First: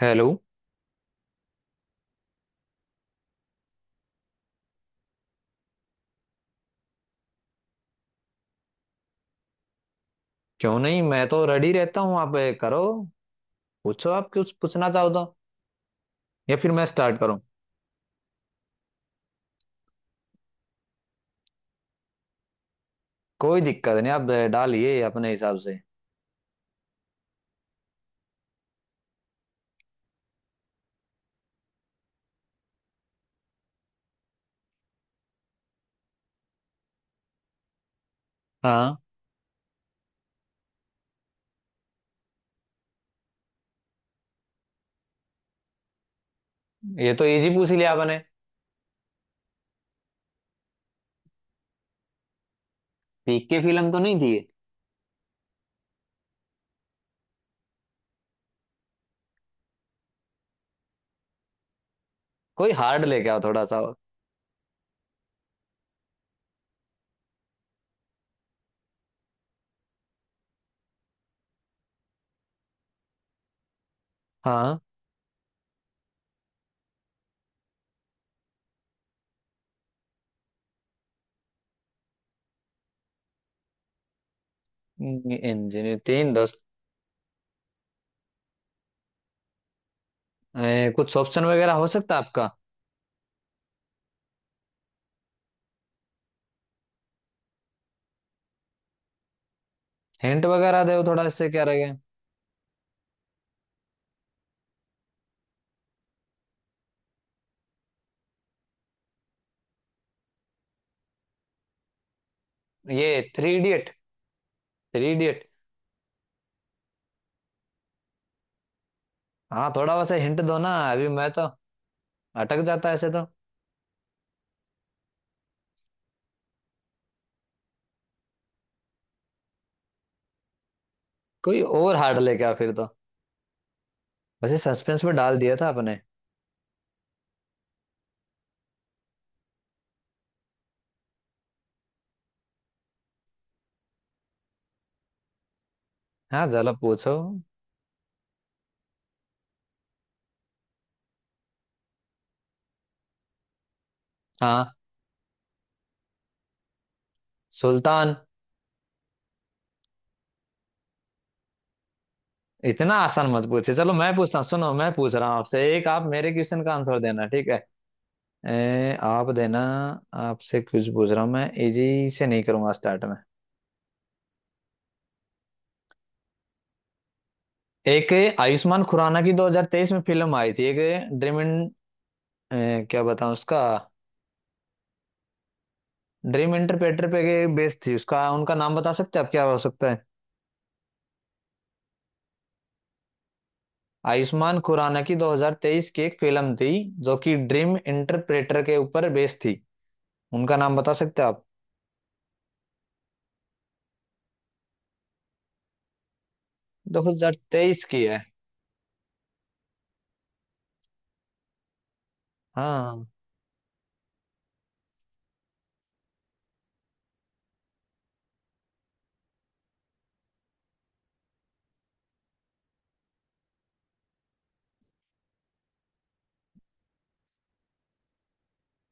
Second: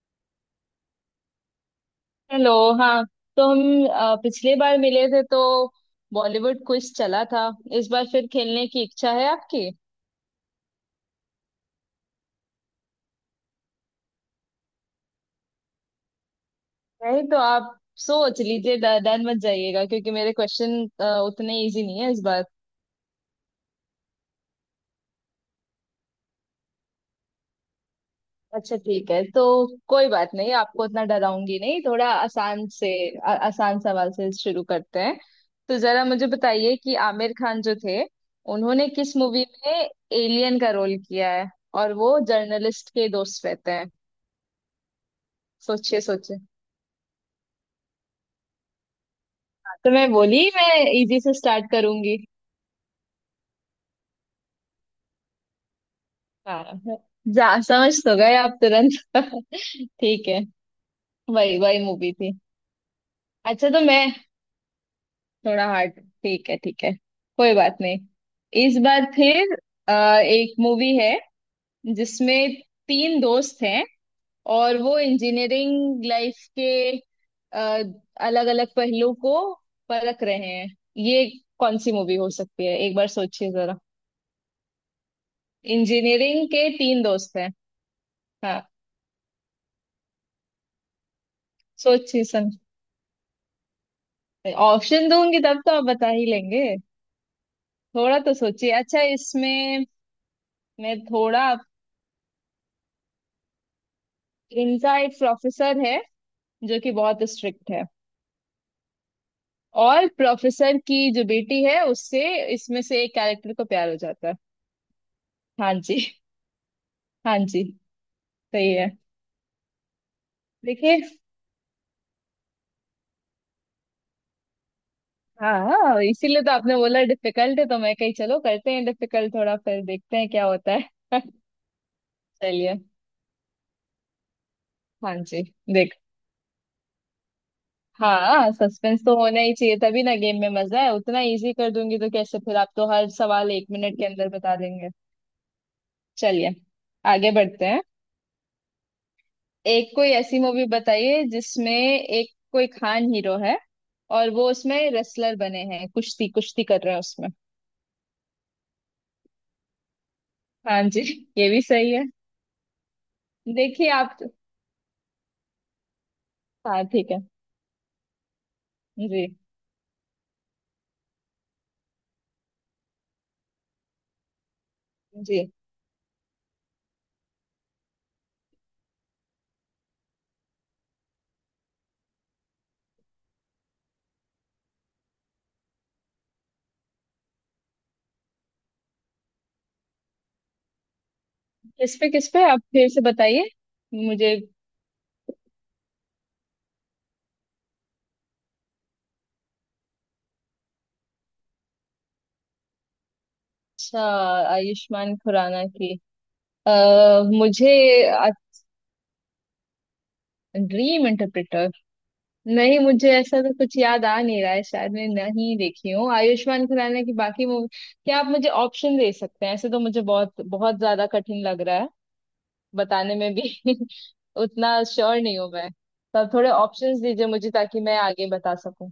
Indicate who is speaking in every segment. Speaker 1: Hello.
Speaker 2: Hello. हाँ। तो हम पिछली बार मिले थे तो बॉलीवुड क्विज चला था। इस बार फिर खेलने की इच्छा है आपकी?
Speaker 1: क्यों नहीं, मैं तो रेडी रहता हूँ। आप करो, पूछो। आप कुछ पूछना चाहो तो, या फिर मैं स्टार्ट
Speaker 2: नहीं तो
Speaker 1: करूँ।
Speaker 2: आप सोच लीजिए। डर मत जाइएगा क्योंकि मेरे क्वेश्चन उतने इजी नहीं है इस बार।
Speaker 1: कोई दिक्कत नहीं, आप डालिए अपने हिसाब से।
Speaker 2: अच्छा ठीक है। तो कोई बात नहीं, आपको उतना डराऊंगी नहीं, थोड़ा आसान से आसान सवाल से शुरू करते हैं। तो जरा मुझे बताइए कि आमिर खान जो थे, उन्होंने
Speaker 1: हाँ,
Speaker 2: किस मूवी में एलियन का रोल किया है और वो जर्नलिस्ट के दोस्त रहते हैं? सोचिए सोचिए।
Speaker 1: ये तो इजी पूछ ही लिया आपने।
Speaker 2: तो मैं बोली मैं इजी से स्टार्ट करूंगी।
Speaker 1: पीक की फिल्म तो नहीं थी ये।
Speaker 2: हाँ हाँ, जा समझ तो गए आप तुरंत। ठीक है, वही वही मूवी थी।
Speaker 1: कोई हार्ड लेके आओ थोड़ा
Speaker 2: अच्छा
Speaker 1: सा
Speaker 2: तो
Speaker 1: और।
Speaker 2: मैं थोड़ा हार्ड, ठीक है ठीक है, कोई बात नहीं। इस बार फिर, अ, एक मूवी है जिसमें तीन दोस्त हैं और
Speaker 1: हाँ,
Speaker 2: वो इंजीनियरिंग लाइफ के अलग अलग पहलू को परख रहे हैं। ये कौन सी मूवी हो सकती है, एक बार सोचिए जरा।
Speaker 1: इंजीनियर तीन
Speaker 2: इंजीनियरिंग
Speaker 1: दोस्त।
Speaker 2: के तीन दोस्त हैं, हाँ।
Speaker 1: कुछ ऑप्शन वगैरह हो सकता
Speaker 2: सोचिए
Speaker 1: है आपका?
Speaker 2: समझ, ऑप्शन दूंगी तब तो आप बता ही लेंगे। थोड़ा तो सोचिए। अच्छा, इसमें,
Speaker 1: हिंट वगैरह
Speaker 2: मैं
Speaker 1: दो थोड़ा, इससे
Speaker 2: थोड़ा,
Speaker 1: क्या रहेगा।
Speaker 2: इनका एक प्रोफेसर है जो कि बहुत स्ट्रिक्ट है, और प्रोफेसर की जो बेटी है उससे इसमें से
Speaker 1: ये
Speaker 2: एक कैरेक्टर
Speaker 1: थ्री
Speaker 2: को प्यार
Speaker 1: इडियट।
Speaker 2: हो जाता है।
Speaker 1: Three idiot.
Speaker 2: हाँ जी, हाँ जी, सही है।
Speaker 1: हाँ, थोड़ा वैसे हिंट दो ना,
Speaker 2: देखिए,
Speaker 1: अभी मैं तो अटक जाता ऐसे तो।
Speaker 2: हाँ, इसीलिए तो आपने बोला डिफिकल्ट है, तो मैं कही चलो करते हैं डिफिकल्ट, थोड़ा फिर देखते हैं क्या होता है।
Speaker 1: कोई और हार्ड लेके आओ फिर
Speaker 2: चलिए,
Speaker 1: तो। वैसे सस्पेंस में
Speaker 2: हाँ
Speaker 1: डाल
Speaker 2: जी,
Speaker 1: दिया था अपने।
Speaker 2: देखते। हाँ, सस्पेंस तो होना ही चाहिए, तभी ना गेम में मजा है। उतना इजी कर दूंगी तो कैसे, फिर आप तो हर सवाल एक मिनट के अंदर बता देंगे।
Speaker 1: हाँ,
Speaker 2: चलिए
Speaker 1: चलो पूछो।
Speaker 2: आगे बढ़ते हैं। एक कोई ऐसी मूवी बताइए जिसमें एक कोई खान हीरो है, और वो
Speaker 1: हाँ,
Speaker 2: उसमें रेसलर बने हैं, कुश्ती कुश्ती कर रहे हैं उसमें।
Speaker 1: सुल्तान।
Speaker 2: हाँ जी, ये भी सही है।
Speaker 1: इतना आसान मत पूछे।
Speaker 2: देखिए
Speaker 1: चलो, मैं
Speaker 2: आप तो,
Speaker 1: पूछता हूँ। सुनो, मैं पूछ रहा हूँ आपसे एक, आप मेरे क्वेश्चन का
Speaker 2: हाँ
Speaker 1: आंसर
Speaker 2: ठीक है।
Speaker 1: देना, ठीक है?
Speaker 2: जी।
Speaker 1: आप देना। आपसे कुछ पूछ रहा हूँ मैं, इजी से नहीं करूंगा स्टार्ट में।
Speaker 2: जी।
Speaker 1: एक आयुष्मान खुराना की 2023 में फिल्म आई थी एक, ड्रीम इन क्या बताऊं उसका, ड्रीम इंटरप्रेटर पे बेस्ड थी उसका। उनका नाम बता सकते हैं आप, क्या हो सकता है?
Speaker 2: किस पे, किस पे आप फिर से बताइए मुझे।
Speaker 1: आयुष्मान खुराना की 2023 की एक फिल्म थी जो कि ड्रीम इंटरप्रेटर के ऊपर बेस्ड थी। उनका नाम बता सकते हो आप?
Speaker 2: अच्छा, आयुष्मान खुराना की, अ मुझे
Speaker 1: 2023 की है।
Speaker 2: ड्रीम इंटरप्रेटर, नहीं
Speaker 1: हाँ,
Speaker 2: मुझे ऐसा तो कुछ याद आ नहीं रहा है, शायद मैं नहीं देखी हूँ आयुष्मान खुराना की बाकी मूवी। क्या आप मुझे ऑप्शन दे सकते हैं? ऐसे तो मुझे बहुत बहुत ज्यादा कठिन लग रहा है बताने में भी। उतना श्योर नहीं हूँ मैं, तो आप थोड़े ऑप्शंस दीजिए मुझे ताकि मैं आगे बता सकूं।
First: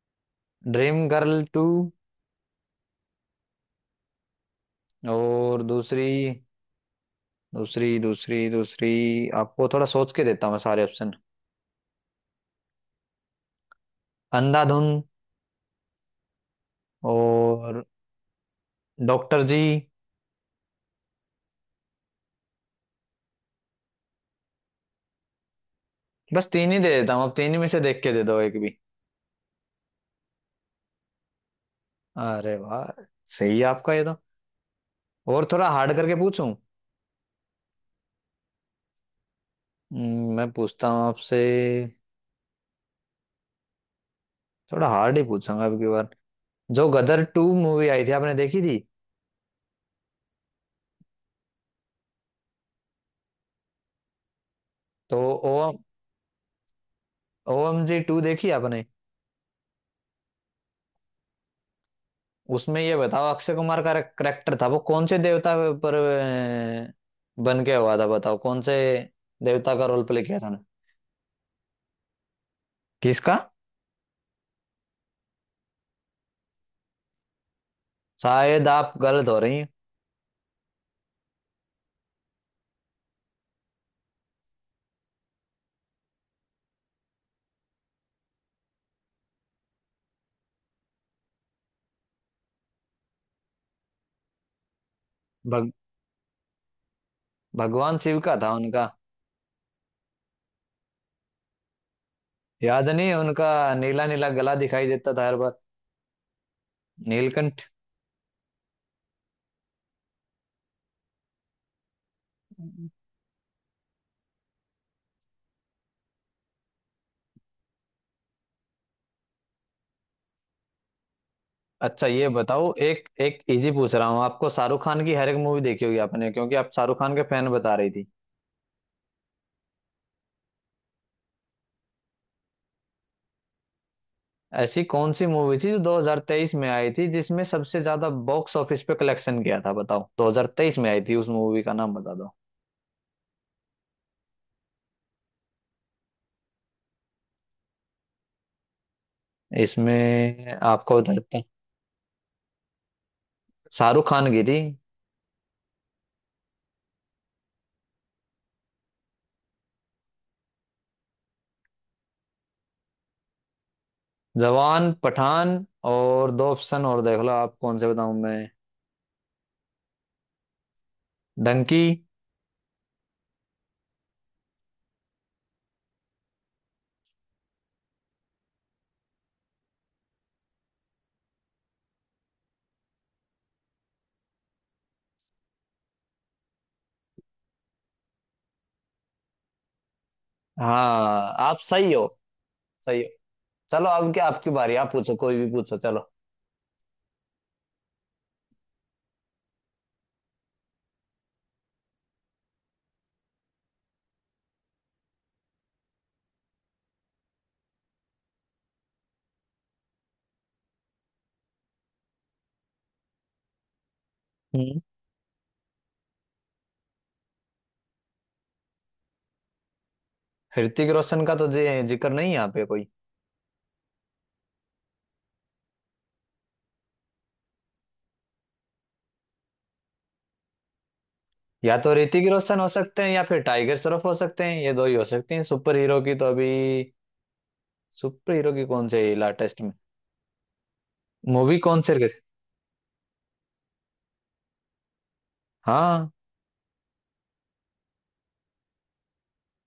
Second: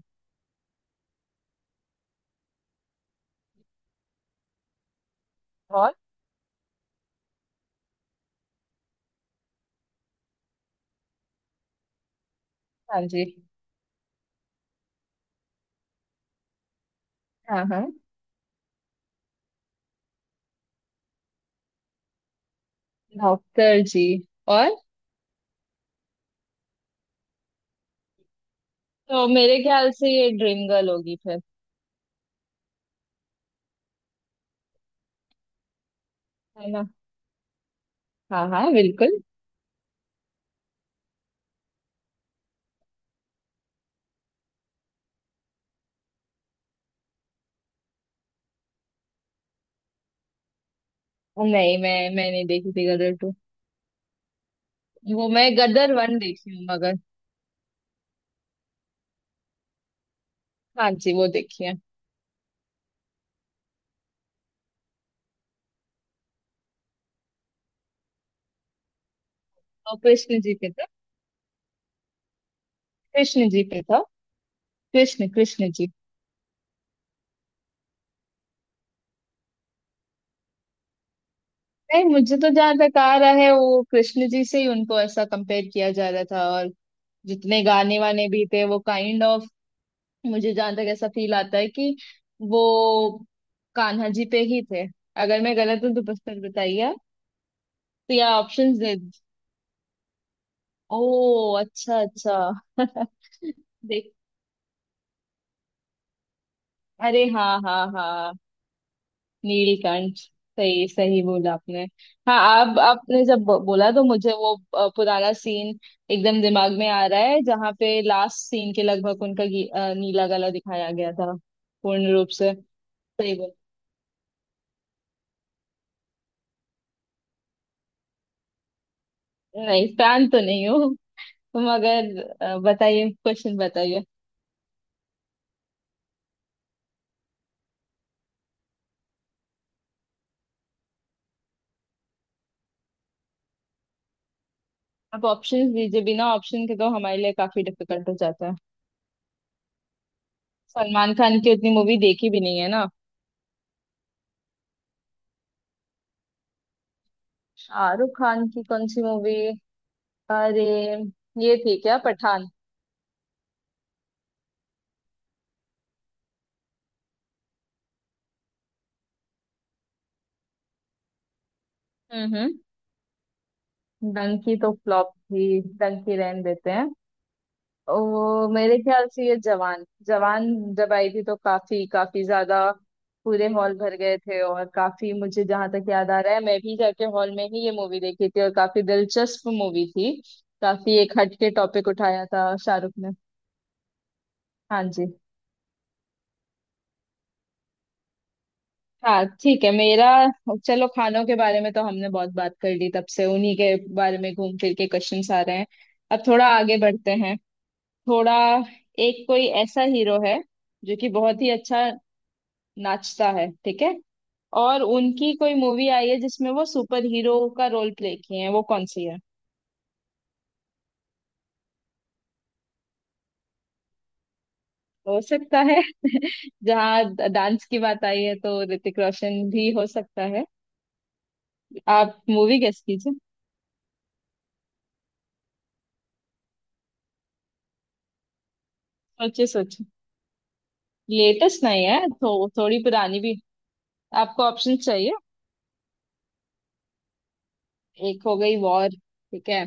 Speaker 1: ड्रीम गर्ल टू और
Speaker 2: और,
Speaker 1: दूसरी। दूसरी दूसरी, आपको थोड़ा सोच के देता हूँ मैं सारे ऑप्शन।
Speaker 2: हाँ जी,
Speaker 1: अंधाधुन,
Speaker 2: हाँ
Speaker 1: और
Speaker 2: हाँ,
Speaker 1: डॉक्टर जी।
Speaker 2: डॉक्टर जी और,
Speaker 1: बस तीन ही दे देता हूँ, आप तीन ही में से देख के दे दो एक भी।
Speaker 2: तो मेरे ख्याल से ये ड्रीम गर्ल होगी फिर।
Speaker 1: अरे वाह, सही है आपका ये तो। और थोड़ा हार्ड करके पूछूं।
Speaker 2: है ना। हाँ हाँ बिल्कुल।
Speaker 1: मैं पूछता हूँ आपसे, थोड़ा हार्ड ही पूछूंगा अब की बार। जो गदर टू मूवी आई थी, आपने देखी थी?
Speaker 2: नहीं मैं नहीं देखी थी गदर टू।
Speaker 1: तो
Speaker 2: वो मैं
Speaker 1: ओ,
Speaker 2: गदर वन देखी हूँ मगर,
Speaker 1: ओएम जी टू देखी आपने?
Speaker 2: हाँ जी वो देखिए।
Speaker 1: उसमें ये बताओ, अक्षय कुमार का करेक्टर था वो कौन से देवता पर बन के हुआ था, बताओ कौन से देवता का
Speaker 2: और
Speaker 1: रोल प्ले किया
Speaker 2: कृष्ण
Speaker 1: था
Speaker 2: जी
Speaker 1: ना।
Speaker 2: पे था,
Speaker 1: किसका?
Speaker 2: कृष्ण जी पे था। कृष्ण कृष्ण जी।
Speaker 1: शायद आप गलत हो रही हैं।
Speaker 2: नहीं मुझे तो जहां तक आ रहा है वो कृष्ण जी से ही उनको ऐसा कंपेयर किया जा रहा था, और जितने गाने वाने भी थे वो काइंड ऑफ, मुझे जहां तक ऐसा फील आता है कि वो कान्हा जी पे ही थे। अगर मैं
Speaker 1: भग,
Speaker 2: गलत हूँ तो बस पर बताइए आप।
Speaker 1: भगवान
Speaker 2: तो
Speaker 1: शिव
Speaker 2: या
Speaker 1: का था
Speaker 2: ऑप्शंस
Speaker 1: उनका।
Speaker 2: दे। ओ अच्छा अच्छा।
Speaker 1: याद नहीं है उनका? नीला
Speaker 2: देख,
Speaker 1: नीला गला दिखाई देता था हर बार।
Speaker 2: अरे हाँ
Speaker 1: नीलकंठ।
Speaker 2: हाँ हाँ, नीलकंठ। सही सही बोला आपने। हाँ आप आपने जब बोला तो मुझे वो पुराना सीन एकदम दिमाग में आ रहा है जहाँ पे लास्ट सीन के लगभग उनका नीला गला दिखाया गया था।
Speaker 1: अच्छा
Speaker 2: पूर्ण
Speaker 1: ये
Speaker 2: रूप से
Speaker 1: बताओ, एक
Speaker 2: सही
Speaker 1: एक
Speaker 2: बोल,
Speaker 1: इजी पूछ रहा हूँ आपको। शाहरुख खान की हर एक मूवी देखी होगी आपने, क्योंकि आप शाहरुख खान के फैन बता रही थी।
Speaker 2: नहीं फैन तो नहीं हूँ मगर, बताइए क्वेश्चन बताइए।
Speaker 1: ऐसी कौन सी मूवी थी जो 2023 में आई थी जिसमें सबसे ज्यादा बॉक्स ऑफिस पे कलेक्शन किया था? बताओ, 2023 में आई थी, उस मूवी का नाम बता दो।
Speaker 2: आप ऑप्शंस दीजिए, बिना ऑप्शन के तो हमारे लिए काफी डिफिकल्ट हो जाता है।
Speaker 1: इसमें आपको बता
Speaker 2: सलमान
Speaker 1: देता
Speaker 2: खान
Speaker 1: हूँ,
Speaker 2: की उतनी मूवी देखी भी नहीं है ना।
Speaker 1: शाहरुख खान की थी।
Speaker 2: शाहरुख खान की कौन सी मूवी? अरे ये थी क्या पठान?
Speaker 1: जवान, पठान, और दो ऑप्शन और देख लो आप, कौन से बताऊं मैं। डंकी।
Speaker 2: हम्म। डंकी तो फ्लॉप थी, डंकी रहने देते हैं। वो मेरे ख्याल से ये जवान, जवान जब आई थी तो काफी काफी ज्यादा पूरे हॉल भर गए थे, और काफी मुझे जहां तक याद आ रहा है मैं भी जाके हॉल में ही ये मूवी देखी थी, और काफी दिलचस्प मूवी थी। काफी एक
Speaker 1: हाँ,
Speaker 2: हटके
Speaker 1: आप
Speaker 2: टॉपिक
Speaker 1: सही हो।
Speaker 2: उठाया था शाहरुख
Speaker 1: सही हो।
Speaker 2: ने।
Speaker 1: चलो अब क्या, आपकी बारी,
Speaker 2: हाँ
Speaker 1: आप
Speaker 2: जी।
Speaker 1: पूछो, कोई भी पूछो, चलो।
Speaker 2: हाँ ठीक है। मेरा, चलो खानों के बारे में तो हमने बहुत बात कर ली, तब से उन्हीं के बारे में घूम फिर के क्वेश्चंस आ रहे हैं। अब थोड़ा आगे बढ़ते हैं। थोड़ा, एक कोई ऐसा हीरो है जो कि बहुत ही अच्छा नाचता है, ठीक है, और उनकी कोई मूवी आई है जिसमें वो सुपर हीरो का रोल प्ले किए हैं, वो कौन सी है?
Speaker 1: ऋतिक रोशन का तो जिक्र नहीं है यहाँ पे कोई?
Speaker 2: हो सकता है। जहाँ डांस की बात आई है तो ऋतिक रोशन भी हो सकता है।
Speaker 1: या तो
Speaker 2: आप
Speaker 1: ऋतिक
Speaker 2: मूवी
Speaker 1: रोशन हो
Speaker 2: गेस
Speaker 1: सकते हैं
Speaker 2: कीजिए।
Speaker 1: या फिर टाइगर श्रॉफ हो सकते हैं, ये दो ही हो सकते हैं सुपर हीरो की तो अभी। सुपर हीरो की कौन सी
Speaker 2: सोचिए
Speaker 1: लेटेस्ट में
Speaker 2: सोचिए।
Speaker 1: मूवी
Speaker 2: लेटेस्ट
Speaker 1: कौन
Speaker 2: नहीं
Speaker 1: सी
Speaker 2: है तो थोड़ी पुरानी भी। आपको ऑप्शन चाहिए?
Speaker 1: हाँ।
Speaker 2: एक हो गई वॉर, ठीक है,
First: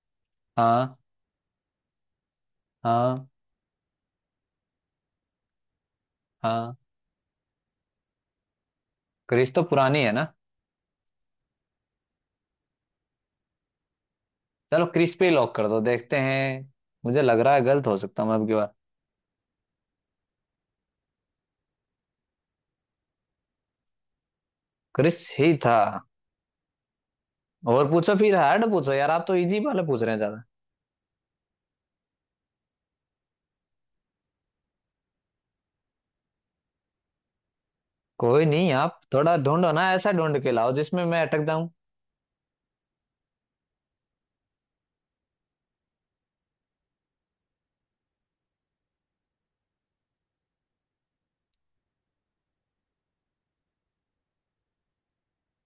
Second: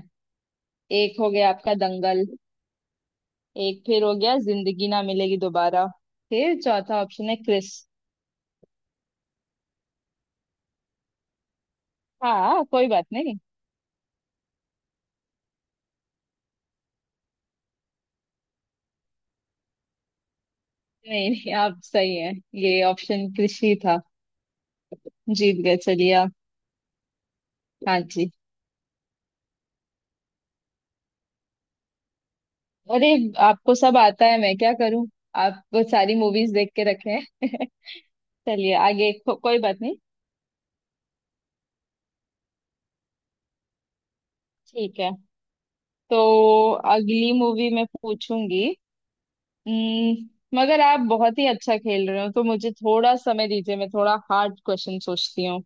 Speaker 1: हाँ।
Speaker 2: एक हो गया आपका दंगल,
Speaker 1: हाँ।
Speaker 2: एक फिर हो गया जिंदगी ना मिलेगी दोबारा, फिर
Speaker 1: हाँ,
Speaker 2: चौथा ऑप्शन है क्रिस।
Speaker 1: क्रिस तो पुरानी है ना।
Speaker 2: हाँ कोई बात नहीं।
Speaker 1: चलो क्रिस पे ही लॉक कर दो, देखते हैं। मुझे लग रहा है गलत हो सकता हूँ अब की बार।
Speaker 2: नहीं नहीं, आप सही हैं। ये ऑप्शन क्रिस ही था,
Speaker 1: क्रिस ही
Speaker 2: जीत
Speaker 1: था।
Speaker 2: गए चलिए आप।
Speaker 1: और
Speaker 2: हाँ
Speaker 1: पूछो
Speaker 2: जी।
Speaker 1: फिर, हार्ड पूछो यार, आप तो इजी वाले पूछ रहे हैं ज्यादा।
Speaker 2: अरे, आपको सब आता है, मैं क्या करूं? आप वो सारी मूवीज देख के रखे हैं।
Speaker 1: कोई नहीं,
Speaker 2: चलिए
Speaker 1: आप
Speaker 2: आगे
Speaker 1: थोड़ा
Speaker 2: को, कोई
Speaker 1: ढूंढो
Speaker 2: बात
Speaker 1: ना,
Speaker 2: नहीं।
Speaker 1: ऐसा ढूंढ के लाओ जिसमें मैं अटक जाऊं।
Speaker 2: ठीक है। तो अगली मूवी मैं पूछूंगी। हम्म, मगर आप बहुत ही अच्छा खेल रहे हो तो मुझे थोड़ा समय दीजिए, मैं थोड़ा हार्ड क्वेश्चन सोचती हूँ।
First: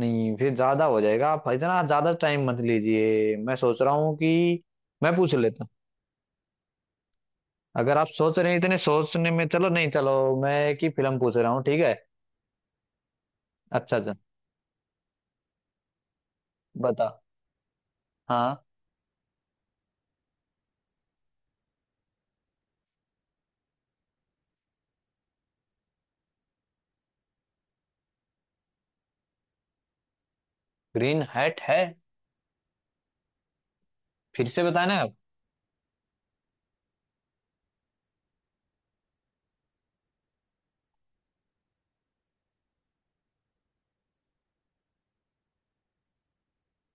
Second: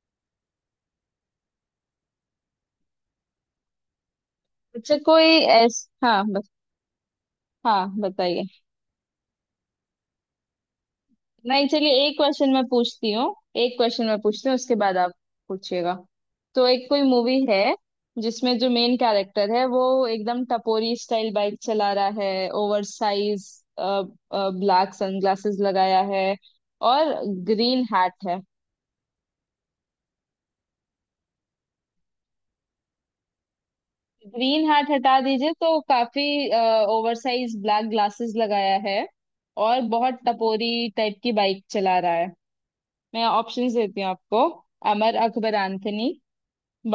Speaker 1: नहीं, फिर ज्यादा हो जाएगा, आप इतना ज्यादा टाइम मत लीजिए। मैं सोच रहा हूँ कि
Speaker 2: अच्छा
Speaker 1: मैं पूछ
Speaker 2: कोई
Speaker 1: लेता।
Speaker 2: ऐस हाँ, हाँ
Speaker 1: अगर आप सोच
Speaker 2: बताइए।
Speaker 1: रहे हैं इतने सोचने में, चलो नहीं, चलो मैं एक ही फिल्म पूछ रहा हूँ,
Speaker 2: नहीं
Speaker 1: ठीक
Speaker 2: चलिए,
Speaker 1: है?
Speaker 2: एक क्वेश्चन मैं पूछती हूँ, एक
Speaker 1: अच्छा
Speaker 2: क्वेश्चन
Speaker 1: अच्छा,
Speaker 2: मैं पूछती हूँ उसके बाद आप पूछिएगा। तो एक कोई
Speaker 1: बता।
Speaker 2: मूवी है जिसमें
Speaker 1: हाँ,
Speaker 2: जो मेन कैरेक्टर है वो एकदम टपोरी स्टाइल बाइक चला रहा है, ओवर साइज ब्लैक सनग्लासेस लगाया है, और ग्रीन हैट है।
Speaker 1: ग्रीन हैट है? फिर से
Speaker 2: ग्रीन हैट
Speaker 1: बताना
Speaker 2: हटा
Speaker 1: आप।
Speaker 2: दीजिए तो काफी, ओवर साइज ब्लैक ग्लासेस लगाया है और बहुत टपोरी टाइप की बाइक चला रहा है। मैं ऑप्शंस देती हूँ आपको। अमर अकबर एंथनी,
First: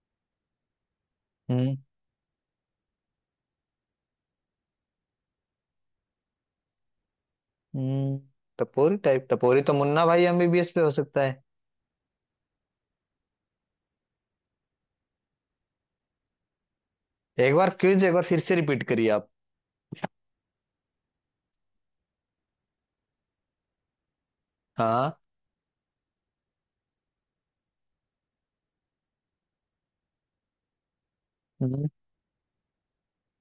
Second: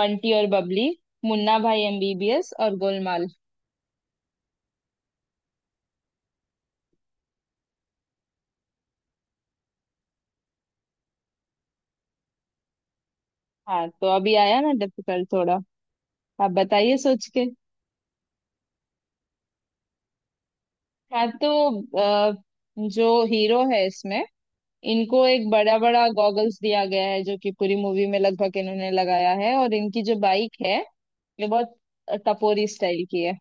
Speaker 2: बंटी और बबली, मुन्ना
Speaker 1: हम्म
Speaker 2: भाई एमबीबीएस और गोलमाल।
Speaker 1: हम्म। टपोरी टाइप, टपोरी तो मुन्ना भाई एमबीबीएस पे हो सकता है।
Speaker 2: हाँ तो अभी आया ना डिफिकल्ट थोड़ा। आप बताइए सोच के।
Speaker 1: एक बार क्विज एक बार फिर से रिपीट करिए आप।
Speaker 2: हाँ तो, आ, जो हीरो है इसमें
Speaker 1: हाँ।
Speaker 2: इनको एक बड़ा बड़ा गॉगल्स दिया गया है जो कि पूरी मूवी में लगभग इन्होंने लगाया है, और इनकी जो बाइक है ये बहुत
Speaker 1: हम्म,
Speaker 2: टपोरी स्टाइल की है।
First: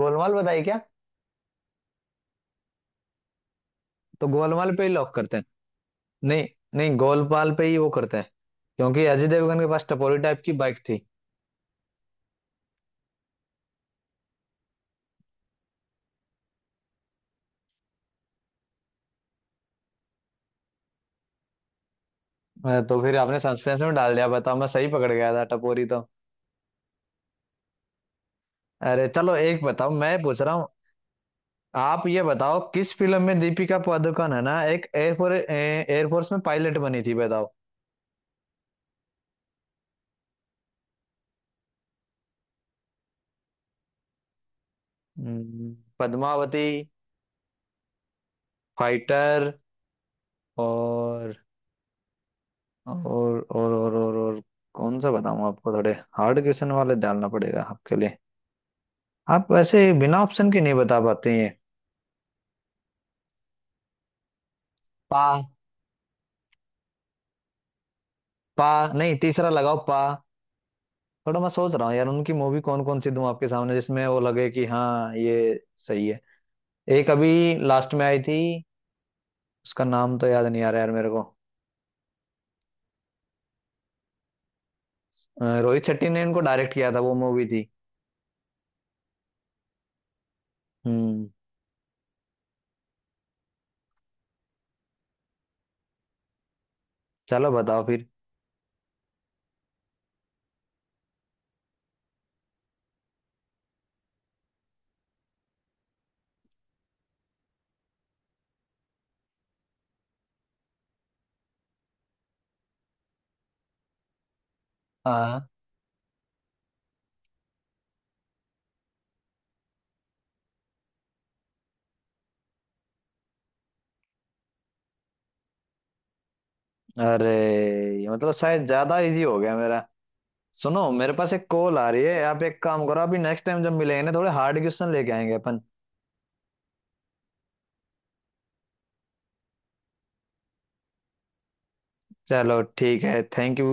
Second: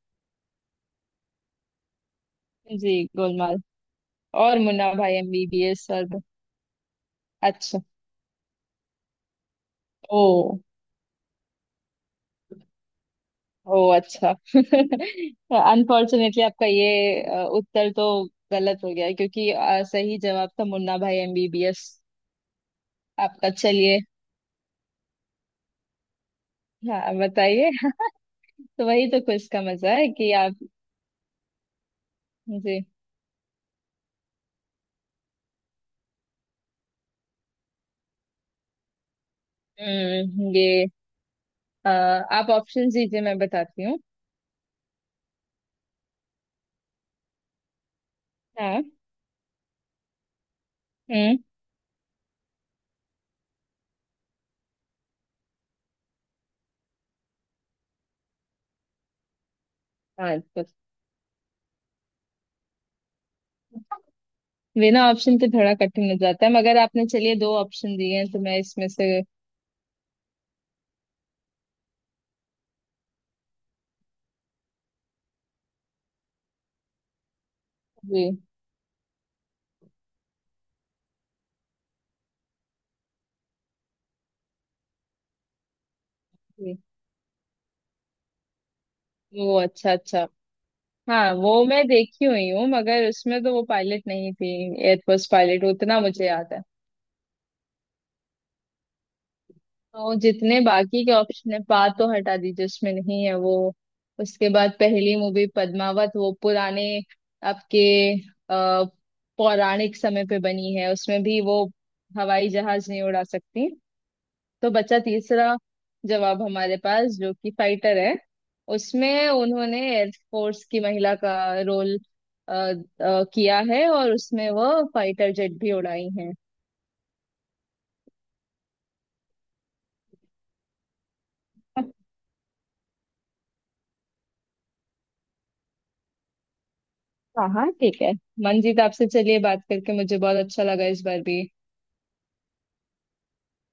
Speaker 1: गोलमाल बताइए क्या।
Speaker 2: जी गोलमाल
Speaker 1: तो
Speaker 2: और
Speaker 1: गोलमाल पे ही
Speaker 2: मुन्ना भाई
Speaker 1: लॉक करते हैं।
Speaker 2: एमबीबीएस और
Speaker 1: नहीं नहीं, गोलमाल पे ही
Speaker 2: अच्छा।
Speaker 1: वो करते हैं, क्योंकि अजय देवगन के पास टपोरी
Speaker 2: ओ,
Speaker 1: टाइप की बाइक थी।
Speaker 2: ओ अच्छा। अनफॉर्चुनेटली आपका ये उत्तर तो गलत हो गया क्योंकि सही जवाब था मुन्ना भाई एमबीबीएस।
Speaker 1: अरे तो फिर आपने
Speaker 2: आपका
Speaker 1: सस्पेंस में
Speaker 2: चलिए,
Speaker 1: डाल दिया, बताओ, मैं सही पकड़ गया था टपोरी तो।
Speaker 2: हाँ बताइए। तो
Speaker 1: अरे
Speaker 2: वही तो
Speaker 1: चलो
Speaker 2: क्विज का
Speaker 1: एक बताओ,
Speaker 2: मजा है
Speaker 1: मैं
Speaker 2: कि
Speaker 1: पूछ रहा
Speaker 2: आप।
Speaker 1: हूँ। आप ये बताओ,
Speaker 2: जी,
Speaker 1: किस फिल्म में दीपिका पादुकोण है ना एक एयरफोर्स, एयरफोर्स में पायलट बनी थी, बताओ।
Speaker 2: हम्म, ये, आप ऑप्शन दीजिए मैं बताती हूँ।
Speaker 1: पद्मावती,
Speaker 2: हाँ।
Speaker 1: फाइटर, और,
Speaker 2: हम्म।
Speaker 1: और। कौन सा बताऊँ आपको, थोड़े हार्ड क्वेश्चन वाले डालना पड़ेगा आपके लिए। आप वैसे बिना
Speaker 2: हाँ
Speaker 1: ऑप्शन के
Speaker 2: तो
Speaker 1: नहीं बता पाते हैं।
Speaker 2: बिना
Speaker 1: पा
Speaker 2: ऑप्शन के थोड़ा कठिन हो जाता है, मगर आपने चलिए दो ऑप्शन दिए हैं तो मैं
Speaker 1: पा
Speaker 2: इसमें से,
Speaker 1: नहीं, तीसरा लगाओ, पा। थोड़ा मैं सोच रहा हूँ यार उनकी मूवी कौन कौन सी दूं आपके सामने जिसमें वो लगे कि हाँ ये सही है। एक अभी लास्ट में आई थी,
Speaker 2: जी,
Speaker 1: उसका नाम तो याद नहीं आ रहा यार मेरे को। रोहित शेट्टी ने इनको डायरेक्ट
Speaker 2: जी,
Speaker 1: किया था वो मूवी थी।
Speaker 2: वो अच्छा अच्छा।
Speaker 1: हम्म।
Speaker 2: हाँ वो मैं देखी हुई हूँ मगर उसमें तो वो पायलट नहीं थी। एयरफोर्स पायलट उतना मुझे याद है।
Speaker 1: चलो बताओ फिर।
Speaker 2: तो जितने बाकी के ऑप्शन है, पा तो हटा दीजिए उसमें नहीं है वो। उसके बाद पहली मूवी पद्मावत वो पुराने आपके अ, पौराणिक समय पे बनी है, उसमें भी वो हवाई जहाज नहीं उड़ा सकती। तो बचा
Speaker 1: हाँ।
Speaker 2: तीसरा जवाब हमारे पास जो कि फाइटर है। उसमें उन्होंने एयरफोर्स की महिला का रोल किया है और उसमें वो फाइटर जेट भी उड़ाई हैं।
Speaker 1: अरे ये मतलब शायद ज्यादा इजी हो गया मेरा। सुनो, मेरे पास एक कॉल आ रही है, आप एक काम करो, अभी नेक्स्ट टाइम जब मिलेंगे ना, थोड़े हार्ड क्वेश्चन लेके आएंगे अपन।
Speaker 2: अच्छा हाँ ठीक है। मनजीत आपसे चलिए बात करके मुझे बहुत अच्छा लगा इस बार भी।
Speaker 1: चलो ठीक है, थैंक यू।